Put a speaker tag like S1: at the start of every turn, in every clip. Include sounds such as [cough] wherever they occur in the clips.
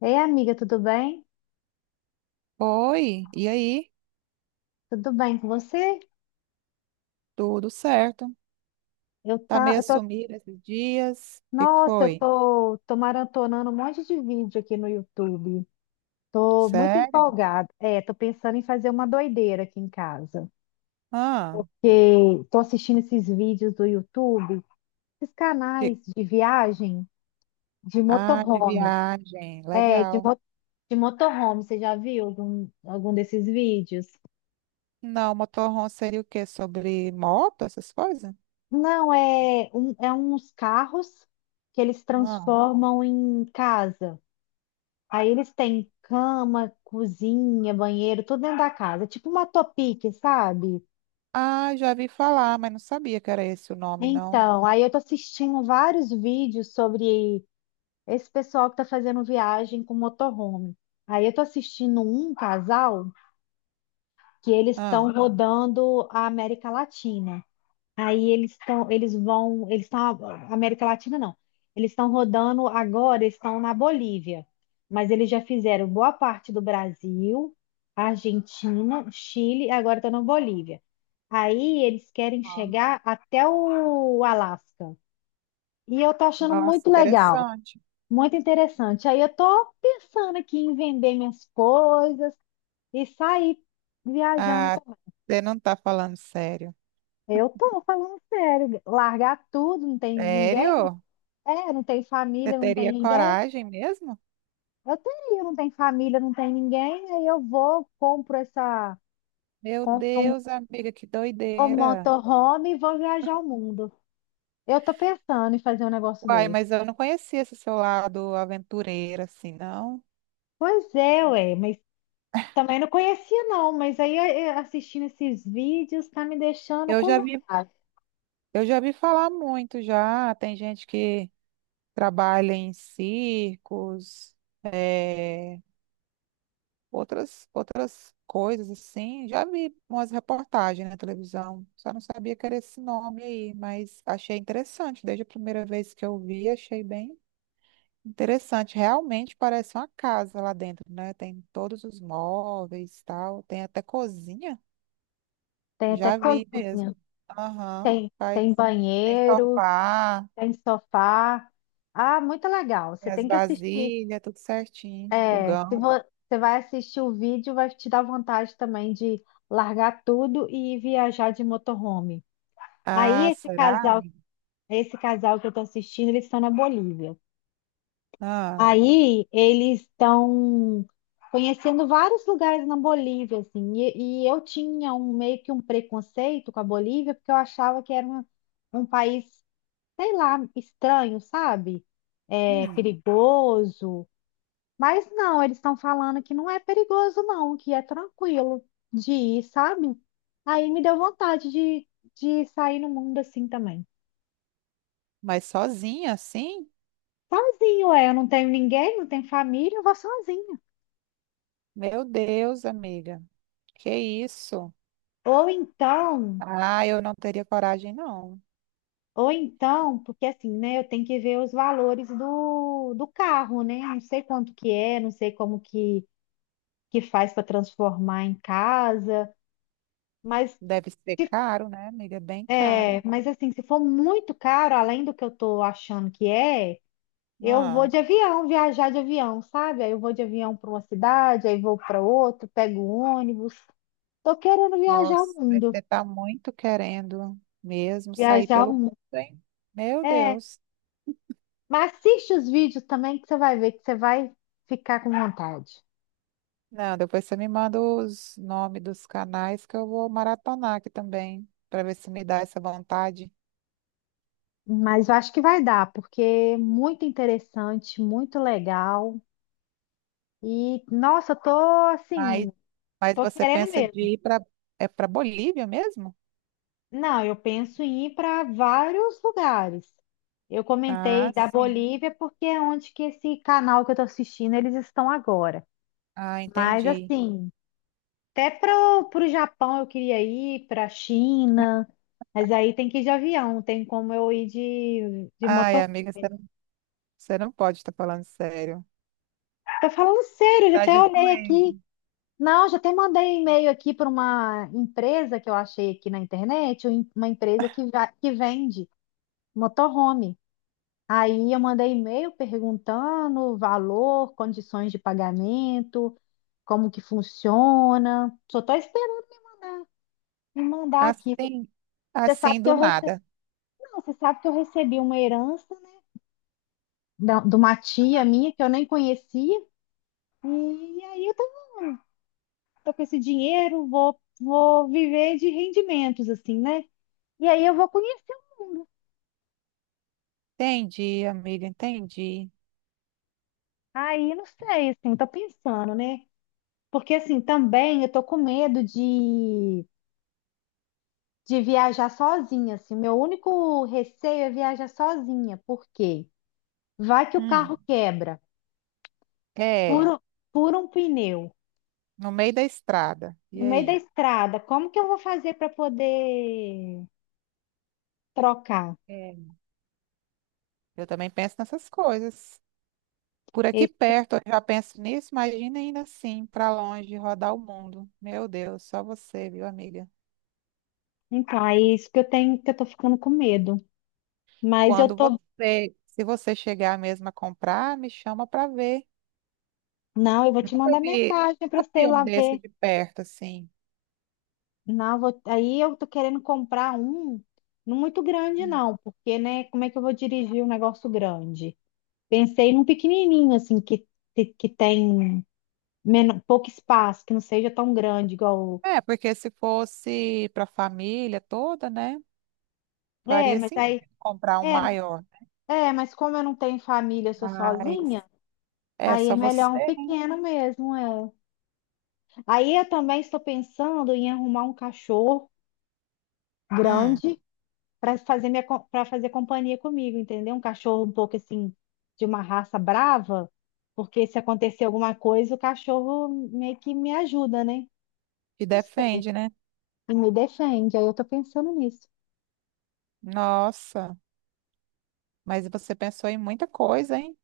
S1: Ei, amiga, tudo bem?
S2: Oi, e aí?
S1: Tudo bem com você?
S2: Tudo certo?
S1: Eu
S2: Tá
S1: tá,
S2: meio
S1: eu tô,
S2: sumida esses dias? O que que
S1: nossa, eu
S2: foi?
S1: tô, Tô maratonando um monte de vídeo aqui no YouTube. Tô muito
S2: Sério?
S1: empolgada. É, tô pensando em fazer uma doideira aqui em casa.
S2: Ah,
S1: Que tô assistindo esses vídeos do YouTube, esses
S2: de...
S1: canais de viagem de
S2: ah, de
S1: motorhome.
S2: viagem,
S1: É, de,
S2: legal.
S1: mo- de motorhome, você já viu algum desses vídeos?
S2: Não, motorhome seria o quê? Sobre moto, essas coisas?
S1: Não, é, um, é uns carros que eles
S2: Ah.
S1: transformam em casa. Aí eles têm cama, cozinha, banheiro, tudo dentro da casa, é tipo uma topic, sabe?
S2: Ah, já vi falar, mas não sabia que era esse o nome, não.
S1: Então, aí eu tô assistindo vários vídeos sobre esse pessoal que tá fazendo viagem com motorhome. Aí eu tô assistindo um casal que eles
S2: Ah.
S1: estão rodando a América Latina. Aí eles estão, eles vão, eles estão, América Latina não. Eles estão rodando agora, eles estão na Bolívia, mas eles já fizeram boa parte do Brasil, Argentina, Chile, e agora estão na Bolívia. Aí eles querem
S2: Ah.
S1: chegar até o Alasca. E eu tô achando
S2: Nossa,
S1: muito legal,
S2: interessante.
S1: muito interessante. Aí eu tô pensando aqui em vender minhas coisas e sair viajando.
S2: Ah,
S1: Também.
S2: você não tá falando sério.
S1: Eu tô falando sério, largar tudo, não tem ninguém.
S2: Sério?
S1: É, não tem
S2: Você
S1: família, não tem
S2: teria
S1: ninguém.
S2: coragem mesmo?
S1: Eu teria, não tem família, não tem ninguém. Aí eu vou, compro essa,
S2: Meu
S1: compro um,
S2: Deus, amiga, que
S1: Um
S2: doideira.
S1: motorhome e vou viajar o mundo. Eu tô pensando em fazer um negócio
S2: Uai,
S1: desse.
S2: mas eu não conhecia esse seu lado aventureiro, assim, não.
S1: Pois é, ué, mas também não conhecia não, mas aí assistindo esses vídeos tá me deixando
S2: Eu já vi, eu já vi falar muito já. Tem gente que trabalha em circos, eh, outras coisas assim. Já vi umas reportagens na televisão. Só não sabia que era esse nome aí, mas achei interessante. Desde a primeira vez que eu vi, achei bem interessante. Realmente parece uma casa lá dentro, né? Tem todos os móveis e tal. Tem até cozinha.
S1: Tem até
S2: Já vi mesmo.
S1: cozinha,
S2: Aham.
S1: tem,
S2: Faz.
S1: tem
S2: Tem
S1: banheiro,
S2: sofá,
S1: tem sofá. Ah, muito legal.
S2: tem
S1: Você
S2: as
S1: tem que assistir.
S2: vasilhas, tudo certinho.
S1: É, se
S2: Fogão.
S1: vo- Você vai assistir o vídeo, vai te dar vontade também de largar tudo e viajar de motorhome. Aí
S2: Ah,
S1: esse
S2: será?
S1: casal, esse casal que eu tô assistindo, eles estão na Bolívia.
S2: Ah,
S1: Aí eles estão conhecendo vários lugares na Bolívia, assim. E eu tinha um meio que um preconceito com a Bolívia, porque eu achava que era um, um país, sei lá, estranho, sabe? É,
S2: hum.
S1: perigoso. Mas não, eles estão falando que não é perigoso, não, que é tranquilo de ir, sabe? Aí me deu vontade de sair no mundo assim também.
S2: Mas sozinha assim?
S1: Sozinho, é, eu não tenho ninguém, não tenho família, eu vou sozinha.
S2: Meu Deus, amiga. Que isso?
S1: Ou então,
S2: Ah, eu não teria coragem, não.
S1: ou então, porque assim, né, eu tenho que ver os valores do carro, né? Não sei quanto que é, não sei como que faz para transformar em casa, mas
S2: Deve ser caro, né, amiga? Bem caro.
S1: é, mas assim, se for muito caro, além do que eu tô achando que é, eu vou
S2: Ah,
S1: de avião, viajar de avião, sabe? Aí eu vou de avião para uma cidade, aí vou para outra, pego ônibus. Tô querendo viajar o
S2: nossa, mas
S1: mundo,
S2: você tá muito querendo mesmo sair
S1: viajar o
S2: pelo
S1: mundo.
S2: mundo, hein? Meu
S1: É,
S2: Deus.
S1: mas assiste os vídeos também que você vai ver que você vai ficar com vontade.
S2: Não, depois você me manda os nomes dos canais que eu vou maratonar aqui também, para ver se me dá essa vontade.
S1: Mas eu acho que vai dar, porque é muito interessante, muito legal. E nossa, eu tô
S2: Mas,
S1: assim,
S2: mas
S1: tô
S2: você
S1: querendo
S2: pensa
S1: mesmo.
S2: de ir para é para Bolívia mesmo?
S1: Não, eu penso em ir para vários lugares. Eu
S2: Ah,
S1: comentei da
S2: sim.
S1: Bolívia porque é onde que esse canal que eu estou assistindo eles estão agora.
S2: Ah,
S1: Mas
S2: entendi.
S1: assim, até para o Japão eu queria ir, para a China, mas aí tem que ir de avião, tem como eu ir de
S2: Ai,
S1: motor.
S2: amiga, você não pode estar falando sério.
S1: Tô falando sério, eu já
S2: Tá
S1: até
S2: de
S1: olhei aqui.
S2: doendo.
S1: Não, já até mandei um e-mail aqui para uma empresa que eu achei aqui na internet, uma empresa que vende motorhome. Aí eu mandei e-mail perguntando o valor, condições de pagamento, como que funciona. Só estou esperando me mandar aqui.
S2: Assim,
S1: Você sabe
S2: assim
S1: que
S2: do
S1: eu recebi,
S2: nada.
S1: não, você sabe que eu recebi uma herança, né, de uma tia minha que eu nem conhecia. E aí eu tô, tô com esse dinheiro, vou viver de rendimentos, assim, né? E aí eu vou conhecer. Um,
S2: Entendi, amiga, entendi.
S1: aí não sei, assim, tô pensando, né? Porque assim, também eu tô com medo de viajar sozinha, assim. Meu único receio é viajar sozinha, porque vai que o
S2: Hum,
S1: carro quebra,
S2: é,
S1: fura, fura um pneu
S2: no meio da estrada. E
S1: no meio da
S2: aí?
S1: estrada. Como que eu vou fazer para poder trocar?
S2: É. Eu também penso nessas coisas. Por aqui
S1: Esse-
S2: perto, eu já penso nisso, imagina ainda assim, para longe, rodar o mundo. Meu Deus, só você, viu, amiga?
S1: Então, é isso que eu tenho, que eu tô ficando com medo. Mas eu
S2: Quando
S1: tô,
S2: você, se você chegar mesmo a comprar, me chama para ver.
S1: não, eu vou te mandar mensagem para
S2: Nunca
S1: você ir
S2: vi um
S1: lá
S2: desse
S1: ver.
S2: de perto, assim.
S1: Não, eu vou- aí eu tô querendo comprar um não muito grande
S2: Hum.
S1: não, porque né, como é que eu vou dirigir um negócio grande? Pensei num pequenininho, assim, que tem pouco espaço, que não seja tão grande igual.
S2: É, porque se fosse para a família toda, né,
S1: É,
S2: faria
S1: mas aí.
S2: sentido comprar um
S1: É,
S2: maior.
S1: é, mas como eu não tenho família, eu sou
S2: Mas
S1: sozinha,
S2: é
S1: aí é
S2: só você,
S1: melhor um
S2: né?
S1: pequeno mesmo, é. Aí eu também estou pensando em arrumar um cachorro
S2: Hum,
S1: grande para fazer minha, para fazer companhia comigo, entendeu? Um cachorro um pouco assim, de uma raça brava, porque se acontecer alguma coisa, o cachorro meio que me ajuda, né?
S2: te
S1: Não sei.
S2: defende, né?
S1: Me defende, aí eu tô pensando nisso.
S2: Nossa, mas você pensou em muita coisa, hein?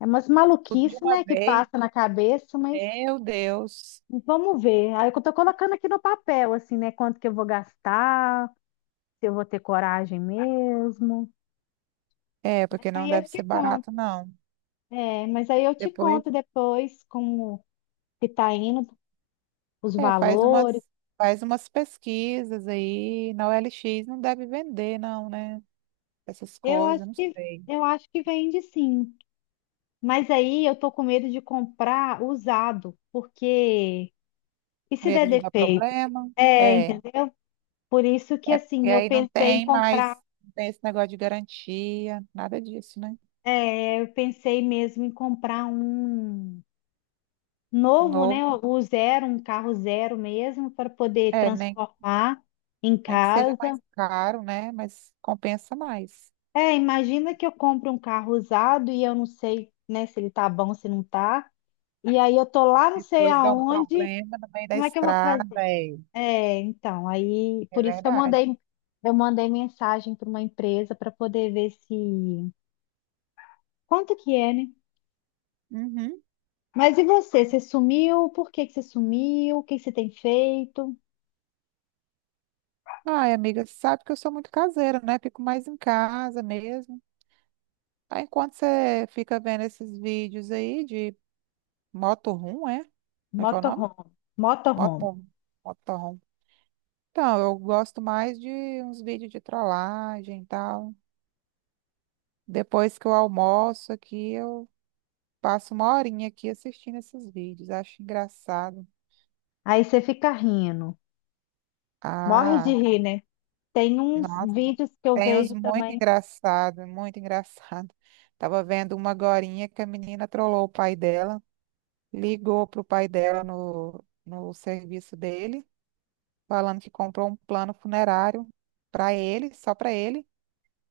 S1: É umas
S2: Tudo de
S1: maluquice,
S2: uma
S1: né, que
S2: vez.
S1: passa na cabeça, mas
S2: Meu Deus.
S1: vamos ver. Aí eu tô colocando aqui no papel, assim, né, quanto que eu vou gastar, se eu vou ter coragem mesmo.
S2: É, porque não
S1: Aí eu
S2: deve ser
S1: te conto,
S2: barato, não.
S1: é, mas aí eu te
S2: Depois,
S1: conto depois como que tá indo, os
S2: é,
S1: valores.
S2: faz umas pesquisas aí. Na OLX não deve vender, não, né? Essas
S1: Eu acho
S2: coisas, não
S1: que
S2: sei.
S1: eu acho que vende sim. Mas aí eu tô com medo de comprar usado, porque e se der
S2: Medo de dar
S1: defeito?
S2: problema.
S1: É,
S2: É,
S1: entendeu? Por isso que
S2: é porque
S1: assim,
S2: aí não
S1: em
S2: tem mais,
S1: comprar,
S2: não tem esse negócio de garantia, nada disso, né?
S1: eu pensei mesmo em comprar um novo, né?
S2: Novo,
S1: O zero, um carro zero mesmo, para poder
S2: é,
S1: transformar em
S2: nem que seja
S1: casa.
S2: mais caro, né? Mas compensa mais.
S1: É, imagina que eu compro um carro usado e eu não sei, né, se ele tá bom, se não tá. E aí eu tô lá, não sei
S2: Depois dá um
S1: aonde,
S2: problema no meio da
S1: como é que eu vou fazer?
S2: estrada, é,
S1: É, então, aí
S2: é
S1: por isso que
S2: verdade.
S1: eu mandei mensagem para uma empresa para poder ver se quanto que é, né?
S2: Uhum.
S1: Mas e você? Você sumiu? Por que que você sumiu? O que que você tem feito?
S2: Ai, amiga, sabe que eu sou muito caseira, né? Fico mais em casa mesmo. Aí, enquanto você fica vendo esses vídeos aí de motorhome, é? Como é que é o nome?
S1: Motorhome, motorhome.
S2: Motorhome. Motorhome. Então, eu gosto mais de uns vídeos de trollagem e tal. Depois que eu almoço aqui, eu passo uma horinha aqui assistindo esses vídeos. Acho engraçado.
S1: Aí você fica rindo, morre de
S2: Ah,
S1: rir, né? Tem uns
S2: nossa,
S1: vídeos que eu
S2: tem uns
S1: vejo
S2: muito
S1: também.
S2: engraçado, muito engraçado. Tava vendo uma agorinha que a menina trollou o pai dela. Ligou para o pai dela no serviço dele, falando que comprou um plano funerário para ele, só para ele.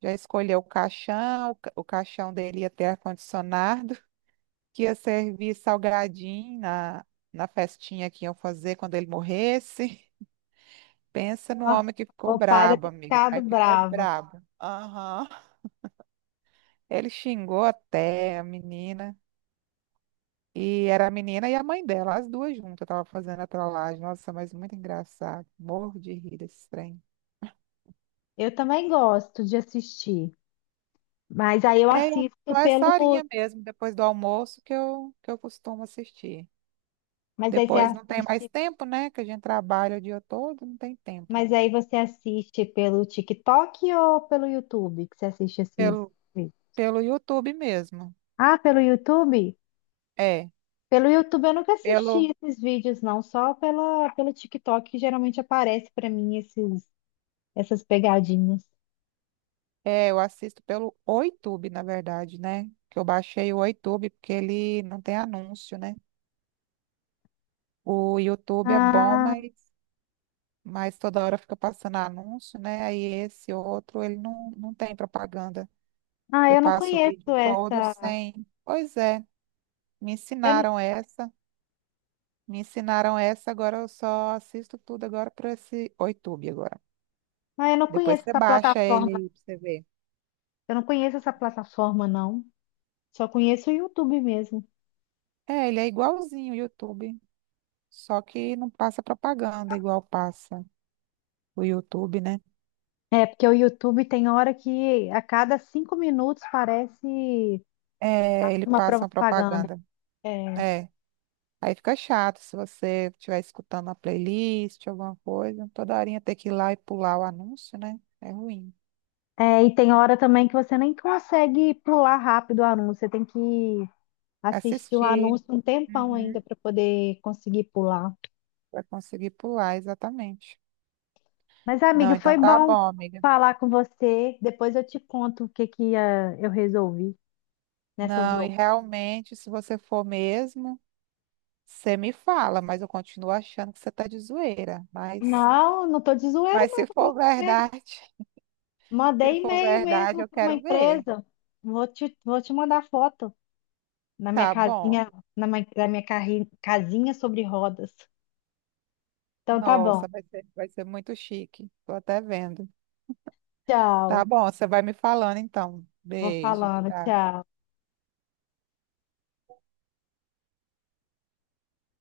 S2: Já escolheu o caixão, o caixão dele ia ter ar-condicionado, [laughs] que ia servir salgadinho na festinha que iam fazer quando ele morresse. [laughs] Pensa no
S1: Nossa,
S2: homem que ficou
S1: o padre
S2: brabo,
S1: tem
S2: amiga.
S1: ficado
S2: Mas ficou
S1: bravo.
S2: brabo. Aham. Ele xingou até a menina. E era a menina e a mãe dela, as duas juntas, tava fazendo a trollagem. Nossa, mas muito engraçado. Morro de rir desse trem.
S1: Eu também gosto de assistir, mas aí eu
S2: É é
S1: assisto
S2: só essa
S1: pelo.
S2: horinha mesmo, depois do almoço, que eu costumo assistir.
S1: Mas aí você
S2: Depois não tem mais
S1: assiste.
S2: tempo, né? Que a gente trabalha o dia todo, não tem tempo.
S1: Mas aí você assiste pelo TikTok ou pelo YouTube que você assiste esses
S2: Pelo,
S1: vídeos?
S2: pelo YouTube mesmo.
S1: Ah, pelo YouTube?
S2: É,
S1: Pelo YouTube eu nunca
S2: pelo,
S1: assisti esses vídeos, não, só pelo TikTok que geralmente aparece pra mim essas pegadinhas.
S2: é, eu assisto pelo YouTube, na verdade, né? Que eu baixei o YouTube porque ele não tem anúncio, né? O YouTube é bom,
S1: Ah,
S2: mas toda hora fica passando anúncio, né? Aí esse outro, ele não, não tem propaganda. Eu
S1: eu não
S2: passo o
S1: conheço
S2: vídeo todo
S1: essa.
S2: sem. Pois é, me
S1: Eu,
S2: ensinaram essa, me ensinaram essa, agora eu só assisto tudo agora por esse o YouTube agora.
S1: ah, eu não
S2: Depois
S1: conheço
S2: você
S1: essa
S2: baixa ele
S1: plataforma.
S2: aí pra você ver.
S1: Eu não conheço essa plataforma, não. Só conheço o YouTube mesmo.
S2: É, ele é igualzinho o YouTube, só que não passa propaganda igual passa o YouTube, né?
S1: É, porque o YouTube tem hora que a cada 5 minutos parece
S2: É, ele
S1: uma
S2: passa uma
S1: propaganda.
S2: propaganda.
S1: É.
S2: É. Aí fica chato se você estiver escutando a playlist, alguma coisa, toda horinha ter que ir lá e pular o anúncio, né? É ruim.
S1: É, e tem hora também que você nem consegue pular rápido o anúncio. Você tem que assisti o
S2: Assistir
S1: anúncio um tempão ainda
S2: Uhum.
S1: para poder conseguir pular.
S2: Para conseguir pular, exatamente.
S1: Mas,
S2: Não,
S1: amiga,
S2: então
S1: foi
S2: tá
S1: bom
S2: bom, amiga.
S1: falar com você. Depois eu te conto o que que ah, eu resolvi nessas
S2: Não, e
S1: loucuras.
S2: realmente, se você for mesmo, você me fala, mas eu continuo achando que você tá de zoeira.
S1: Não, não tô de zoeira,
S2: Mas
S1: não,
S2: se
S1: tô
S2: for
S1: falando sério.
S2: verdade, [laughs] se
S1: Mandei
S2: for
S1: e-mail
S2: verdade,
S1: mesmo
S2: eu
S1: para uma
S2: quero ver.
S1: empresa. Vou te mandar foto na minha
S2: Tá bom.
S1: casinha, da minha casinha sobre rodas. Então tá bom.
S2: Nossa, vai ser muito chique. Tô até vendo. Tá
S1: Tchau.
S2: bom, você vai me falando então.
S1: Vou
S2: Beijo,
S1: falando,
S2: tchau.
S1: tchau.